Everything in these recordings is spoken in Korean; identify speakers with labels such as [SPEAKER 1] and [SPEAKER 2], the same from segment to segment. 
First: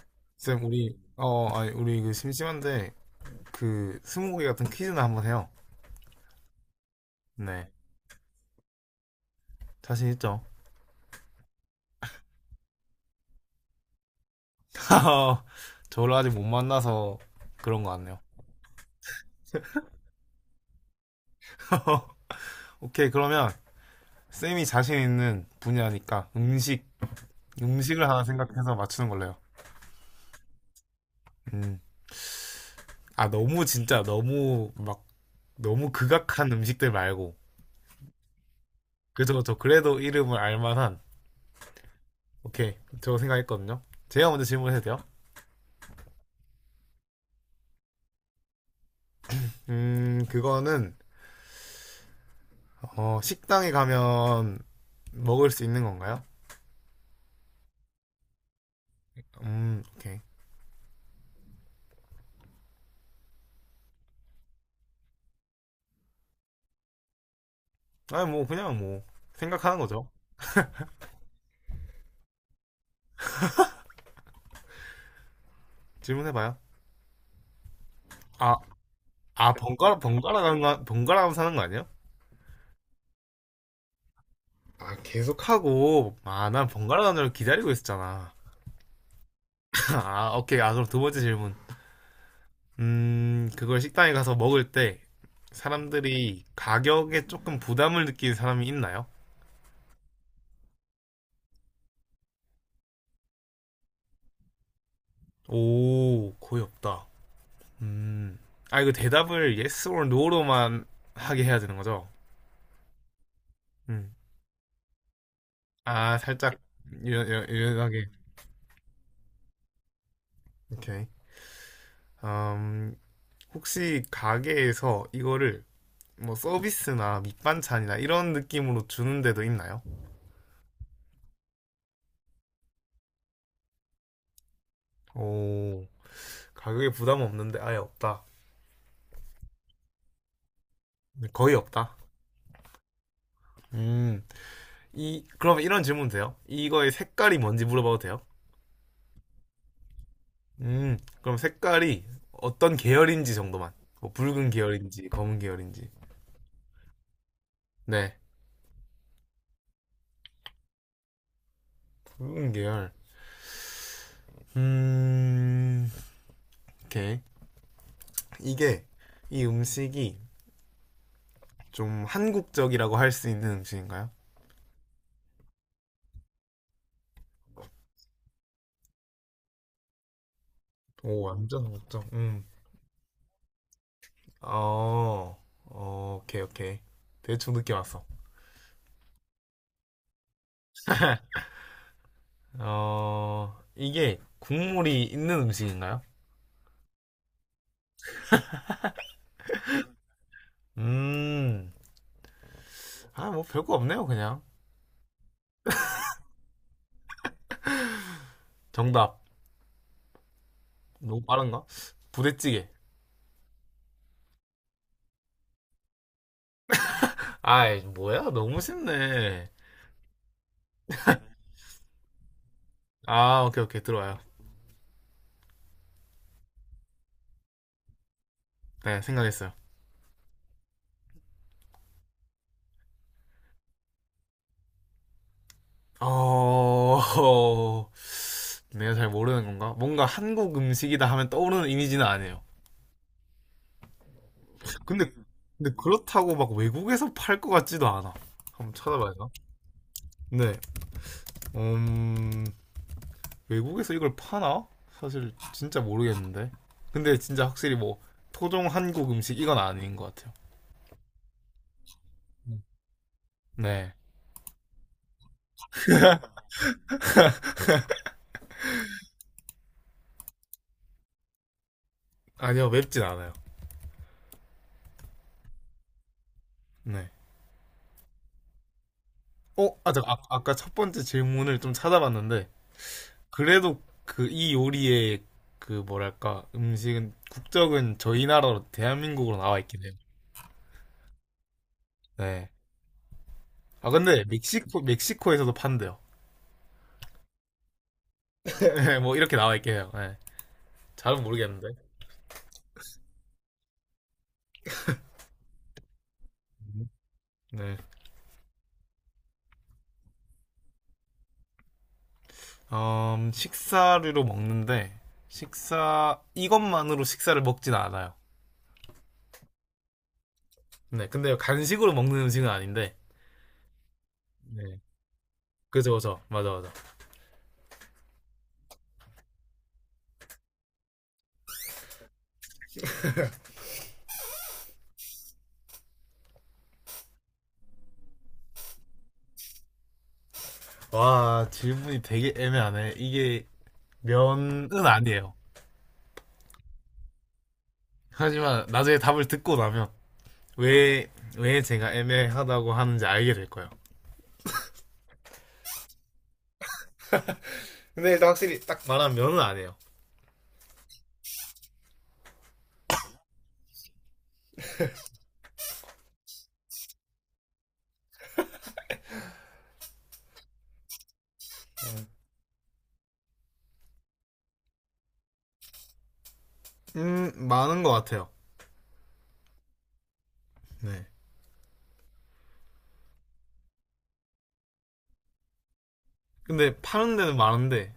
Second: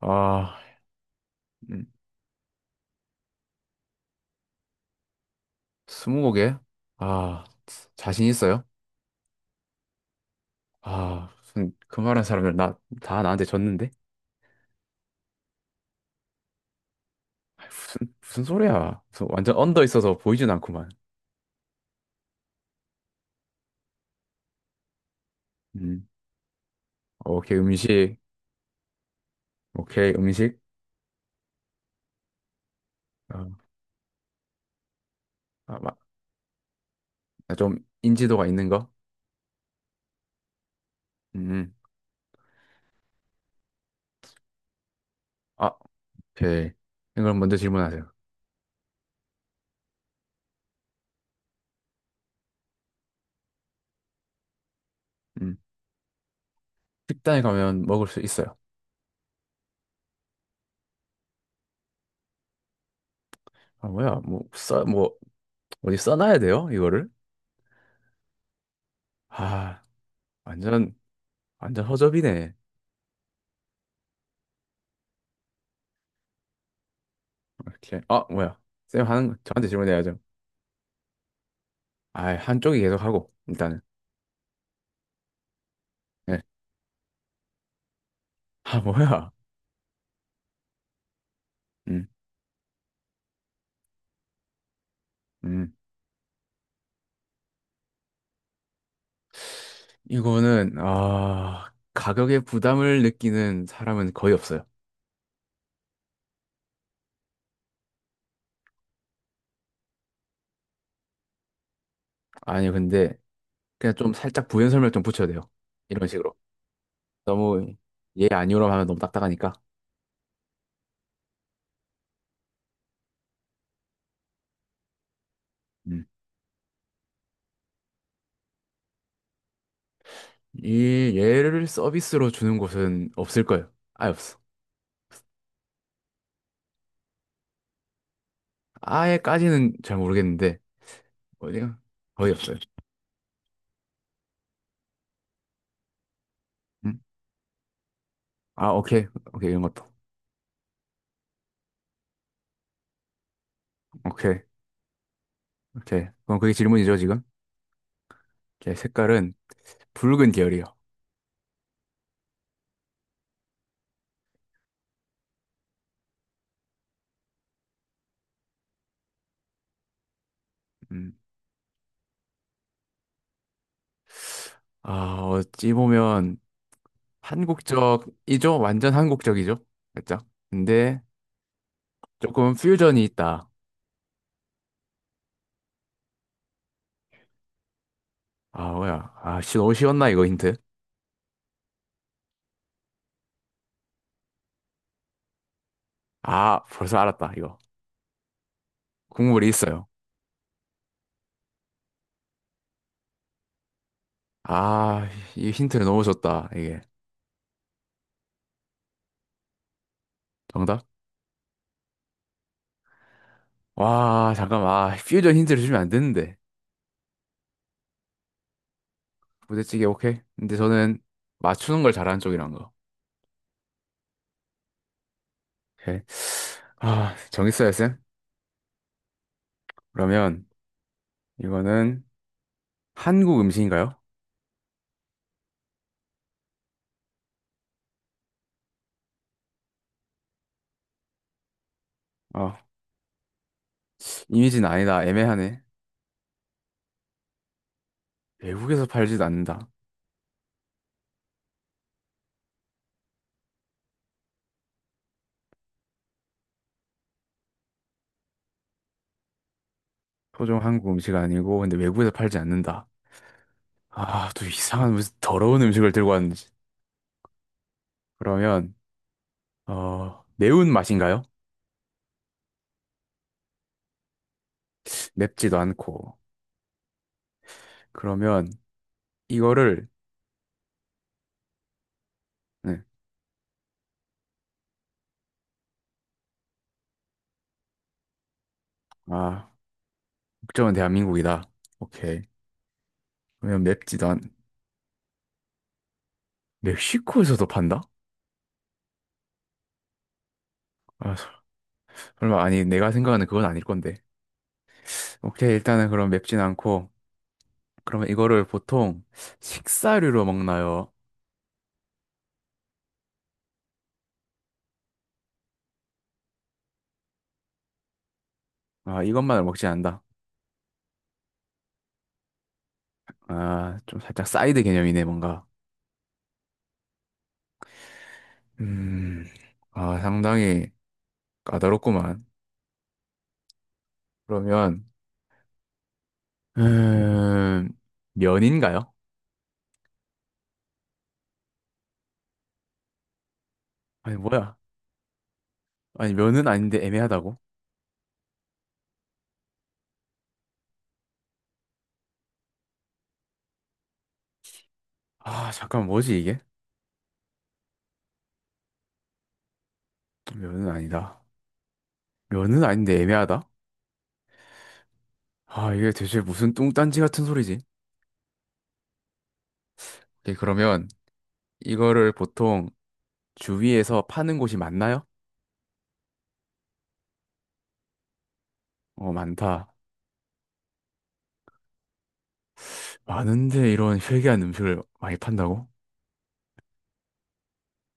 [SPEAKER 1] 아,
[SPEAKER 2] 쌤, 우리, 어, 아니,
[SPEAKER 1] 음,
[SPEAKER 2] 우리 그 심심한데, 그, 스무고개 같은 퀴즈나 한번 해요.
[SPEAKER 1] 스무고개? 아,
[SPEAKER 2] 네.
[SPEAKER 1] 자신 있어요?
[SPEAKER 2] 자신 있죠?
[SPEAKER 1] 아, 무슨 말한 사람들 나, 다 나한테 졌는데?
[SPEAKER 2] 저를 아직 못 만나서
[SPEAKER 1] 아이,
[SPEAKER 2] 그런 거 같네요.
[SPEAKER 1] 무슨 소리야. 무슨 완전 언더 있어서 보이진 않구만.
[SPEAKER 2] 오케이, 그러면, 쌤이 자신 있는
[SPEAKER 1] 음,
[SPEAKER 2] 분야니까, 음식,
[SPEAKER 1] 오케이,
[SPEAKER 2] 음식을
[SPEAKER 1] 음식.
[SPEAKER 2] 하나 생각해서 맞추는 걸로 해요.
[SPEAKER 1] 오케이, 음식.
[SPEAKER 2] 음. 아,
[SPEAKER 1] 어,
[SPEAKER 2] 너무 진짜, 너무, 막,
[SPEAKER 1] 아,
[SPEAKER 2] 너무 극악한 음식들 말고.
[SPEAKER 1] 아, 좀 인지도가 있는 거?
[SPEAKER 2] 그죠, 저 그래도 이름을 알 만한,
[SPEAKER 1] 음, 음.
[SPEAKER 2] 오케이, 저 생각했거든요. 제가 먼저 질문해도 돼요?
[SPEAKER 1] 아, 오케이. 이걸 먼저 질문하세요.
[SPEAKER 2] 그거는, 어, 식당에 가면 먹을
[SPEAKER 1] 음,
[SPEAKER 2] 수 있는 건가요?
[SPEAKER 1] 식당에 가면 먹을 수 있어요.
[SPEAKER 2] 오케이.
[SPEAKER 1] 아, 뭐야, 뭐, 어디 써놔야 돼요? 이거를?
[SPEAKER 2] 아니, 뭐, 그냥 뭐, 생각하는
[SPEAKER 1] 아,
[SPEAKER 2] 거죠.
[SPEAKER 1] 완전, 완전 허접이네.
[SPEAKER 2] 질문해봐요.
[SPEAKER 1] 이렇게 아
[SPEAKER 2] 아,
[SPEAKER 1] 뭐야. 쌤 하는 거
[SPEAKER 2] 아,
[SPEAKER 1] 저한테
[SPEAKER 2] 번갈아,
[SPEAKER 1] 질문해야죠.
[SPEAKER 2] 번갈아 가는 거, 번갈아 가면서 사는 거 아니에요?
[SPEAKER 1] 아 한쪽이 계속 하고 일단은.
[SPEAKER 2] 아, 계속하고,
[SPEAKER 1] 네.
[SPEAKER 2] 아, 난 번갈아 가는 걸 기다리고 있었잖아.
[SPEAKER 1] 아 뭐야.
[SPEAKER 2] 아, 오케이. 아, 그럼 두 번째 질문.
[SPEAKER 1] 음,
[SPEAKER 2] 그걸 식당에 가서 먹을 때,
[SPEAKER 1] 음.
[SPEAKER 2] 사람들이 가격에 조금 부담을 느끼는 사람이 있나요?
[SPEAKER 1] 이거는 아 가격에 부담을 느끼는 사람은 거의 없어요.
[SPEAKER 2] 오, 거의 없다. 음, 아, 이거 대답을 yes or no로만 하게 해야 되는 거죠?
[SPEAKER 1] 아니 근데 그냥 좀
[SPEAKER 2] 음.
[SPEAKER 1] 살짝 부연 설명 좀 붙여야 돼요. 이런
[SPEAKER 2] 아,
[SPEAKER 1] 식으로
[SPEAKER 2] 살짝
[SPEAKER 1] 너무
[SPEAKER 2] 유연하게.
[SPEAKER 1] 예 아니오라고 하면 너무 딱딱하니까.
[SPEAKER 2] 오케이. 음, 혹시 가게에서 이거를
[SPEAKER 1] 음.
[SPEAKER 2] 뭐 서비스나 밑반찬이나 이런 느낌으로 주는 데도 있나요?
[SPEAKER 1] 이 얘를 서비스로 주는 곳은 없을 거예요. 아예 없어.
[SPEAKER 2] 오, 가격에 부담 없는데 아예 없다.
[SPEAKER 1] 아예까지는 잘 모르겠는데.
[SPEAKER 2] 네, 거의
[SPEAKER 1] 어디가
[SPEAKER 2] 없다.
[SPEAKER 1] 거의 없어요.
[SPEAKER 2] 음, 이, 그럼 이런 질문 돼요? 이거의
[SPEAKER 1] 음?
[SPEAKER 2] 색깔이 뭔지 물어봐도 돼요?
[SPEAKER 1] 아 오케이. 오케이 이런 것도.
[SPEAKER 2] 그럼 색깔이 어떤 계열인지 정도만. 뭐
[SPEAKER 1] 오케이.
[SPEAKER 2] 붉은 계열인지, 검은 계열인지.
[SPEAKER 1] 오케이. 그럼 그게 질문이죠, 지금?
[SPEAKER 2] 네,
[SPEAKER 1] 오케이. 색깔은 붉은 계열이요.
[SPEAKER 2] 붉은 계열. 음, 오케이. 이게 이 음식이
[SPEAKER 1] 음.
[SPEAKER 2] 좀 한국적이라고 할 수 있는 음식인가요?
[SPEAKER 1] 아, 어찌 보면 한국적이죠? 완전 한국적이죠? 살짝. 근데
[SPEAKER 2] 오, 완전 한국적. 음.
[SPEAKER 1] 조금 퓨전이 있다.
[SPEAKER 2] 어, 어, 오케이, 오케이. 대충 느낌 왔어.
[SPEAKER 1] 아, 뭐야. 아, 씨, 너무 쉬웠나, 이거 힌트?
[SPEAKER 2] 어, 이게 국물이 있는 음식인가요?
[SPEAKER 1] 아, 벌써 알았다, 이거. 국물이 있어요.
[SPEAKER 2] 음, 아, 뭐 별거 없네요, 그냥.
[SPEAKER 1] 아, 이 힌트를 너무 줬다, 이게.
[SPEAKER 2] 정답.
[SPEAKER 1] 정답?
[SPEAKER 2] 너무 빠른가? 부대찌개.
[SPEAKER 1] 와, 잠깐만. 아, 퓨전 힌트를 주면 안 되는데.
[SPEAKER 2] 아이, 뭐야? 너무 쉽네.
[SPEAKER 1] 부대찌개, 오케이. 근데 저는 맞추는 걸 잘하는 쪽이란 거.
[SPEAKER 2] 아, 오케이, 오케이. 들어와요.
[SPEAKER 1] 오케이. 아, 정했어요, 쌤?
[SPEAKER 2] 네, 생각했어요.
[SPEAKER 1] 그러면. 이거는 한국 음식인가요?
[SPEAKER 2] 어, 내가 잘 모르는 건가? 뭔가 한국 음식이다 하면 떠오르는 이미지는 아니에요.
[SPEAKER 1] 아, 이미지는 아니다.
[SPEAKER 2] 근데
[SPEAKER 1] 애매하네.
[SPEAKER 2] 그렇다고 막 외국에서 팔 것 같지도 않아. 한번
[SPEAKER 1] 외국에서
[SPEAKER 2] 찾아봐야
[SPEAKER 1] 팔지도
[SPEAKER 2] 되나?
[SPEAKER 1] 않는다.
[SPEAKER 2] 네. 음, 외국에서 이걸 파나? 사실 진짜 모르겠는데. 근데 진짜 확실히 뭐 토종 한국 음식 이건 아닌 것 같아요.
[SPEAKER 1] 토종 한국 음식 아니고, 근데 외국에서 팔지 않는다.
[SPEAKER 2] 네.
[SPEAKER 1] 아, 또 이상한 무슨 더러운 음식을 들고 왔는지. 그러면, 어, 매운 맛인가요?
[SPEAKER 2] 아니요, 맵진 않아요.
[SPEAKER 1] 맵지도 않고.
[SPEAKER 2] 네.
[SPEAKER 1] 그러면,
[SPEAKER 2] 어,
[SPEAKER 1] 이거를,
[SPEAKER 2] 아, 잠깐, 아, 아까 첫 번째 질문을 좀 찾아봤는데,
[SPEAKER 1] 네.
[SPEAKER 2] 그래도 그 이 요리의 그 뭐랄까, 음식은, 국적은 저희 나라로 대한민국으로
[SPEAKER 1] 아,
[SPEAKER 2] 나와 있긴 해요.
[SPEAKER 1] 국적은 대한민국이다. 오케이.
[SPEAKER 2] 네.
[SPEAKER 1] 그러면
[SPEAKER 2] 아,
[SPEAKER 1] 맵지도 않,
[SPEAKER 2] 근데 멕시코에서도 판대요.
[SPEAKER 1] 멕시코에서도 판다?
[SPEAKER 2] 네, 뭐 이렇게 나와 있긴 해요. 네.
[SPEAKER 1] 아,
[SPEAKER 2] 잘은 모르겠는데.
[SPEAKER 1] 설마, 아니, 내가 생각하는 그건 아닐 건데. 오케이, 일단은 그럼 맵진 않고,
[SPEAKER 2] 네.
[SPEAKER 1] 그러면 이거를 보통 식사류로 먹나요?
[SPEAKER 2] 식사류로 먹는데 식사 이것만으로 식사를 먹진 않아요.
[SPEAKER 1] 아, 이것만을 먹지 않는다.
[SPEAKER 2] 네. 근데 간식으로 먹는 음식은 아닌데.
[SPEAKER 1] 아, 좀 살짝 사이드
[SPEAKER 2] 네.
[SPEAKER 1] 개념이네, 뭔가.
[SPEAKER 2] 그죠, 그죠. 맞아, 맞아.
[SPEAKER 1] 음, 아, 상당히 까다롭구만. 그러면, 음, 면인가요?
[SPEAKER 2] 와, 질문이 되게 애매하네. 이게
[SPEAKER 1] 아니, 뭐야.
[SPEAKER 2] 면은 아니에요.
[SPEAKER 1] 아니, 면은 아닌데 애매하다고?
[SPEAKER 2] 하지만 나중에 답을 듣고 나면 왜, 왜 제가 애매하다고 하는지 알게 될 거예요.
[SPEAKER 1] 아, 잠깐, 뭐지, 이게?
[SPEAKER 2] 근데 일단 확실히 딱 말하면 면은 아니에요.
[SPEAKER 1] 면은 아니다. 면은 아닌데 애매하다? 아, 이게 대체 무슨 뚱딴지 같은 소리지? 오케이, 그러면 이거를 보통 주위에서 파는 곳이 많나요?
[SPEAKER 2] 많은 것 같아요.
[SPEAKER 1] 어, 많다.
[SPEAKER 2] 네.
[SPEAKER 1] 많은데 이런 회개한 음식을 많이 판다고?
[SPEAKER 2] 근데 파는 데는 많은데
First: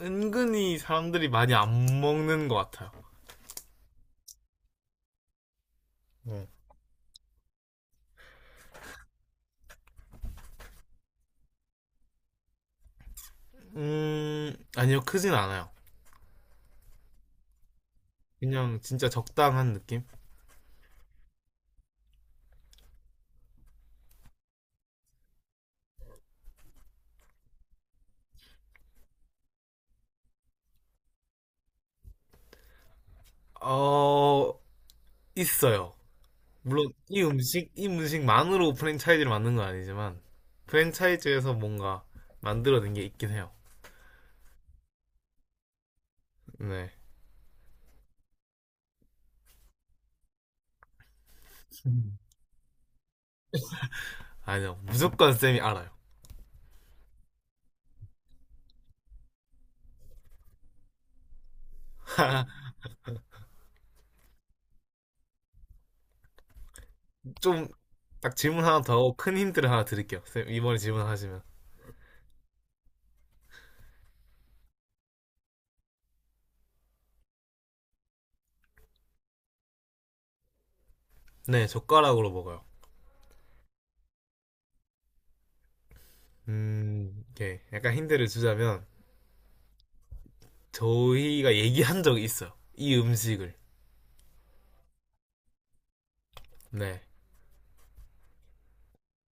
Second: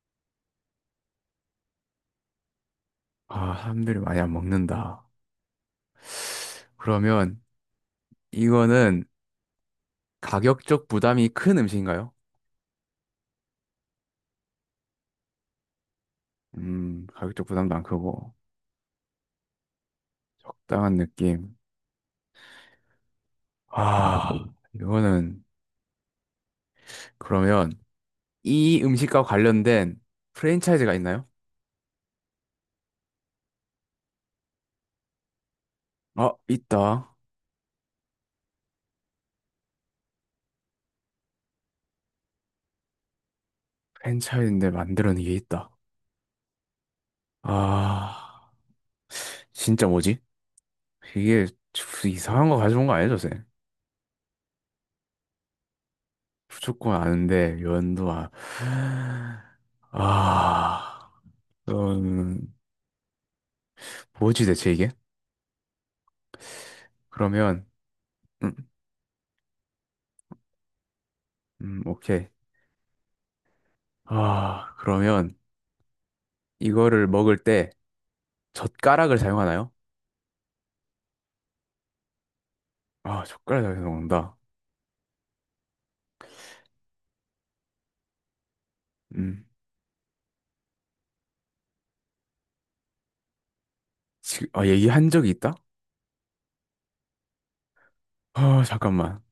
[SPEAKER 2] 은근히 사람들이 많이 안 먹는 것 같아요.
[SPEAKER 1] 아, 사람들이 많이 안 먹는다.
[SPEAKER 2] 네.
[SPEAKER 1] 그러면 이거는 가격적 부담이 큰 음식인가요?
[SPEAKER 2] 아니요, 크진 않아요.
[SPEAKER 1] 가격적 부담도 안 크고
[SPEAKER 2] 그냥 진짜 적당한 느낌?
[SPEAKER 1] 적당한 느낌. 아, 이거는 그러면 이 음식과 관련된 프랜차이즈가 있나요?
[SPEAKER 2] 어, 있어요.
[SPEAKER 1] 아,
[SPEAKER 2] 물론
[SPEAKER 1] 있다.
[SPEAKER 2] 이 음식, 이 음식만으로 프랜차이즈를 만든 건 아니지만, 프랜차이즈에서 뭔가 만들어낸 게 있긴 해요.
[SPEAKER 1] 프랜차이즈인데 만드는 게 있다.
[SPEAKER 2] 네.
[SPEAKER 1] 아, 진짜 뭐지? 이게
[SPEAKER 2] 음.
[SPEAKER 1] 이상한 거 가져온 거 아니죠, 쌤?
[SPEAKER 2] 아니요, 무조건 쌤이 알아요.
[SPEAKER 1] 무조건 아는데 연도아. 아 그럼 뭐지 대체 이게? 그러면
[SPEAKER 2] 좀 딱
[SPEAKER 1] 음,
[SPEAKER 2] 질문 하나 더 하고 큰 힌트를 하나 드릴게요. 쌤, 이번에 질문하시면.
[SPEAKER 1] 오케이. 아 그러면 이거를 먹을 때 젓가락을 사용하나요?
[SPEAKER 2] 네, 젓가락으로 먹어요.
[SPEAKER 1] 아 젓가락을 사용한다.
[SPEAKER 2] 이렇게 약간 힌트를 주자면,
[SPEAKER 1] 음
[SPEAKER 2] 저희가 얘기한 적이 있어요. 이 음식을.
[SPEAKER 1] 지금 아 얘기한 적이 있다?
[SPEAKER 2] 네.
[SPEAKER 1] 아 잠깐만.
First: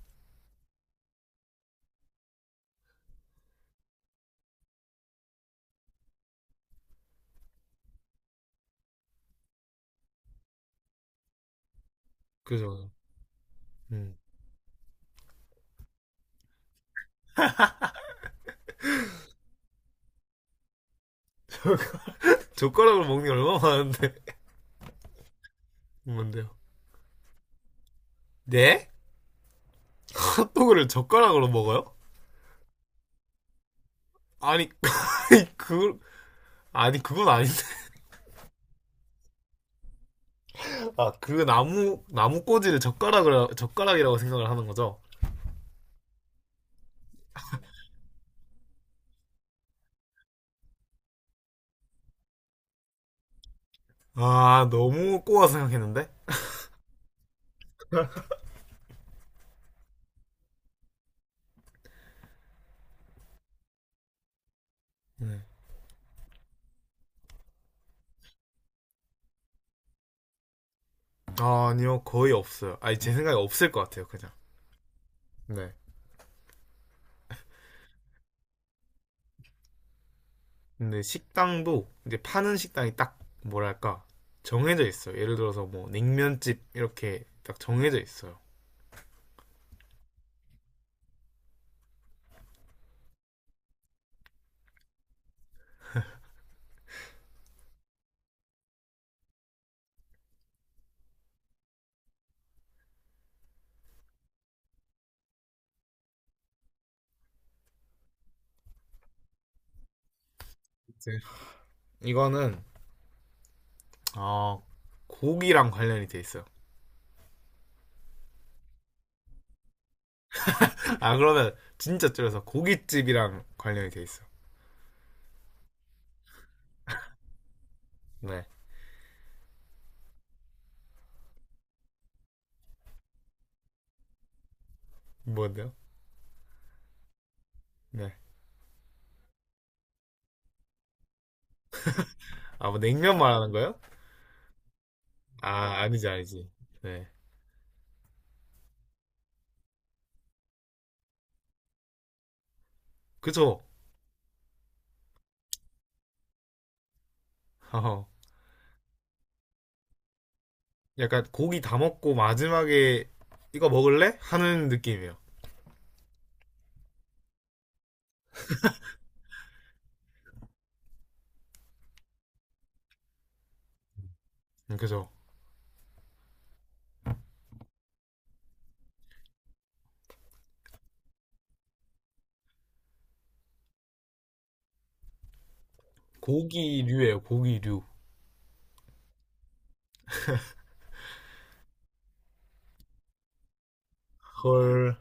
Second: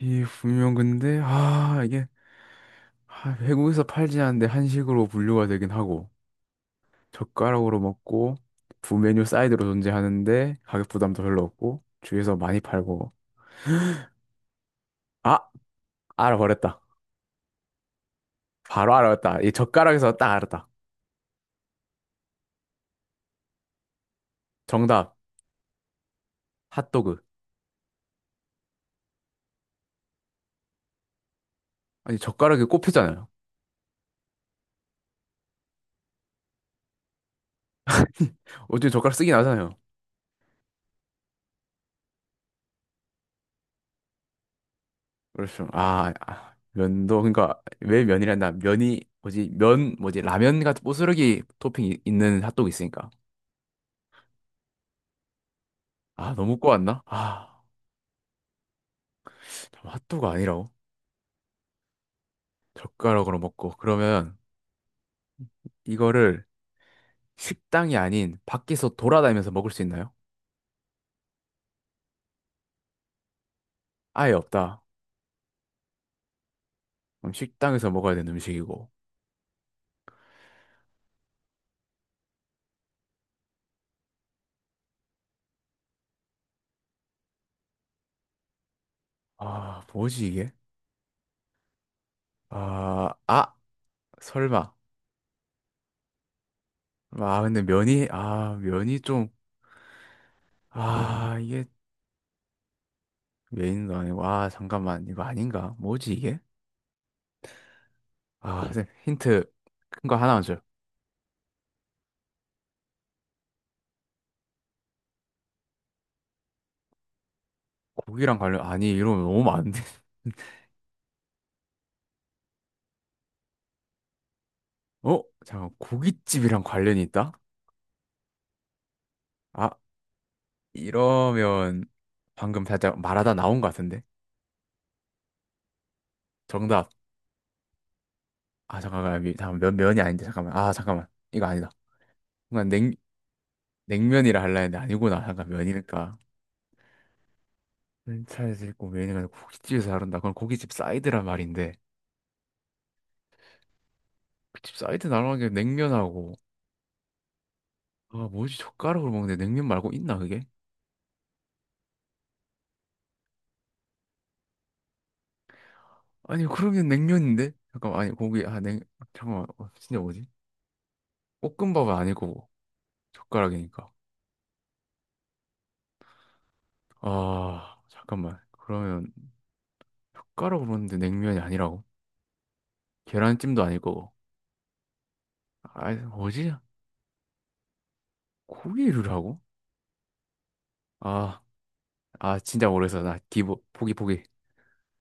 [SPEAKER 1] 이 분명 근데 아 이게 아, 외국에서 팔지 않는데 한식으로 분류가 되긴 하고 젓가락으로 먹고 부 메뉴 사이드로 존재하는데 가격 부담도 별로 없고 주위에서
[SPEAKER 2] 그
[SPEAKER 1] 많이
[SPEAKER 2] 죠
[SPEAKER 1] 팔고.
[SPEAKER 2] 음.
[SPEAKER 1] 아 알아버렸다. 바로 알아버렸다. 이 젓가락에서 딱 알았다.
[SPEAKER 2] 젓가락으로 먹는 게 얼마나 많은데.
[SPEAKER 1] 정답.
[SPEAKER 2] 뭔데요?
[SPEAKER 1] 핫도그.
[SPEAKER 2] 네? 핫도그를 젓가락으로 먹어요?
[SPEAKER 1] 아니 젓가락이 꼽혔잖아요.
[SPEAKER 2] 아니, 그, 아니, 그건 아닌데.
[SPEAKER 1] 어차피 젓가락 쓰긴 하잖아요.
[SPEAKER 2] 아, 그 나무 꼬지를 젓가락이라고 생각을 하는 거죠?
[SPEAKER 1] 그렇죠. 면도. 그러니까 왜 면이란다. 면이 뭐지. 라면 같은 부스러기 토핑 있는 핫도그 있으니까.
[SPEAKER 2] 아, 너무 꼬아 생각했는데?
[SPEAKER 1] 아 너무 꼬았나. 아 참, 핫도그 아니라고. 젓가락으로 먹고 그러면
[SPEAKER 2] 네.
[SPEAKER 1] 이거를 식당이 아닌 밖에서 돌아다니면서 먹을 수 있나요?
[SPEAKER 2] 아, 아니요. 거의 없어요. 아니, 제 생각에 없을 것 같아요, 그냥.
[SPEAKER 1] 아예 없다.
[SPEAKER 2] 네.
[SPEAKER 1] 그럼 식당에서 먹어야 되는 음식이고.
[SPEAKER 2] 근데 식당도 이제 파는 식당이 딱 뭐랄까 정해져 있어요. 예를 들어서 뭐 냉면집 이렇게 딱 정해져 있어요.
[SPEAKER 1] 아, 뭐지 이게? 아, 아, 설마. 면이 좀, 아, 이게 메인도 아니고, 아, 잠깐만, 이거 아닌가? 뭐지 이게? 아, 선생님, 힌트 큰 거 하나만 줘요.
[SPEAKER 2] 이제 이거는 어, 고기랑 관련이 돼 있어요.
[SPEAKER 1] 고기랑 관련, 아니, 이러면 너무 많은데.
[SPEAKER 2] 아 그러면 진짜 줄여서 고깃집이랑 관련이 돼 있어.
[SPEAKER 1] 어? 잠깐, 고깃집이랑 관련이 있다?
[SPEAKER 2] 네.
[SPEAKER 1] 아, 이러면 방금 살짝 말하다 나온 것 같은데?
[SPEAKER 2] 뭔데요?
[SPEAKER 1] 정답.
[SPEAKER 2] 네.
[SPEAKER 1] 아 잠깐만 여기 잠깐 면 면이 아닌데 잠깐만 아 잠깐만. 이거 아니다. 뭔가
[SPEAKER 2] 아 뭐
[SPEAKER 1] 냉
[SPEAKER 2] 냉면 말하는 거예요?
[SPEAKER 1] 냉면이라 할라 했는데 아니구나. 잠깐
[SPEAKER 2] 아
[SPEAKER 1] 면이니까
[SPEAKER 2] 아니지. 네.
[SPEAKER 1] 차에서 있고 면이니까 고깃집에서 나른다. 그건 고깃집 사이드란 말인데
[SPEAKER 2] 그쵸?
[SPEAKER 1] 고깃집 사이드 나르는 게 냉면하고.
[SPEAKER 2] 어,
[SPEAKER 1] 아 뭐지 젓가락으로 먹는데 냉면 말고 있나 그게.
[SPEAKER 2] 약간 고기 다 먹고 마지막에 이거 먹을래? 하는 느낌이에요.
[SPEAKER 1] 아니 그러면 냉면인데 잠깐만 아니 고기 아 냉 잠깐만. 어, 진짜 뭐지. 볶음밥은 아니고 젓가락이니까.
[SPEAKER 2] 그죠?
[SPEAKER 1] 아 잠깐만 그러면 젓가락으로 먹는데 냉면이 아니라고. 계란찜도 아닐 거고 아 뭐지.
[SPEAKER 2] 고기류예요 고기류.
[SPEAKER 1] 고기류라고. 아, 아, 진짜 모르겠어. 나 기보, 포기, 포기.
[SPEAKER 2] 헐.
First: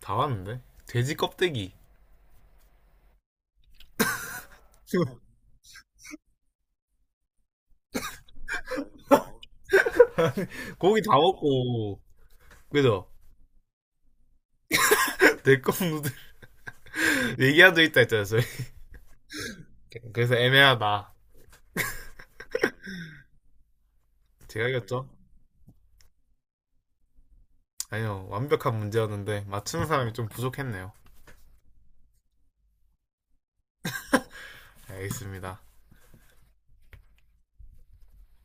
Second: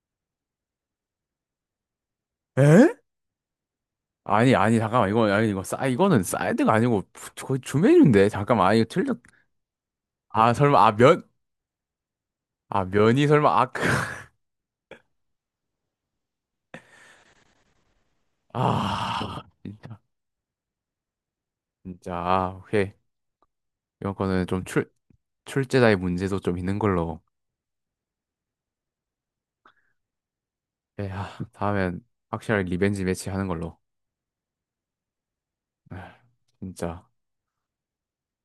[SPEAKER 2] 다 왔는데? 돼지 껍데기.
[SPEAKER 1] 에? 아니, 아니, 잠깐만. 이건, 아니, 이거는 사이드가 아니고, 거의 주메뉴인데. 잠깐만. 아, 이거 틀렸. 아, 설마, 아,
[SPEAKER 2] 고기 다
[SPEAKER 1] 면?
[SPEAKER 2] 먹고.
[SPEAKER 1] 아,
[SPEAKER 2] 그죠?
[SPEAKER 1] 면이 설마, 아, 크.
[SPEAKER 2] 내껌 누들 얘기하도 있다 했잖아요, 저희.
[SPEAKER 1] 아, 진짜.
[SPEAKER 2] 그래서 애매하다.
[SPEAKER 1] 진짜. 아, 오케이. 이번 거는 좀
[SPEAKER 2] 제가
[SPEAKER 1] 출,
[SPEAKER 2] 이겼죠?
[SPEAKER 1] 출제자의 문제도 좀 있는 걸로.
[SPEAKER 2] 아니요, 완벽한 문제였는데, 맞추는 사람이 좀 부족했네요.
[SPEAKER 1] 예, 아, 다음엔 확실하게 리벤지 매치 하는 걸로.
[SPEAKER 2] 알겠습니다.
[SPEAKER 1] 아, 진짜.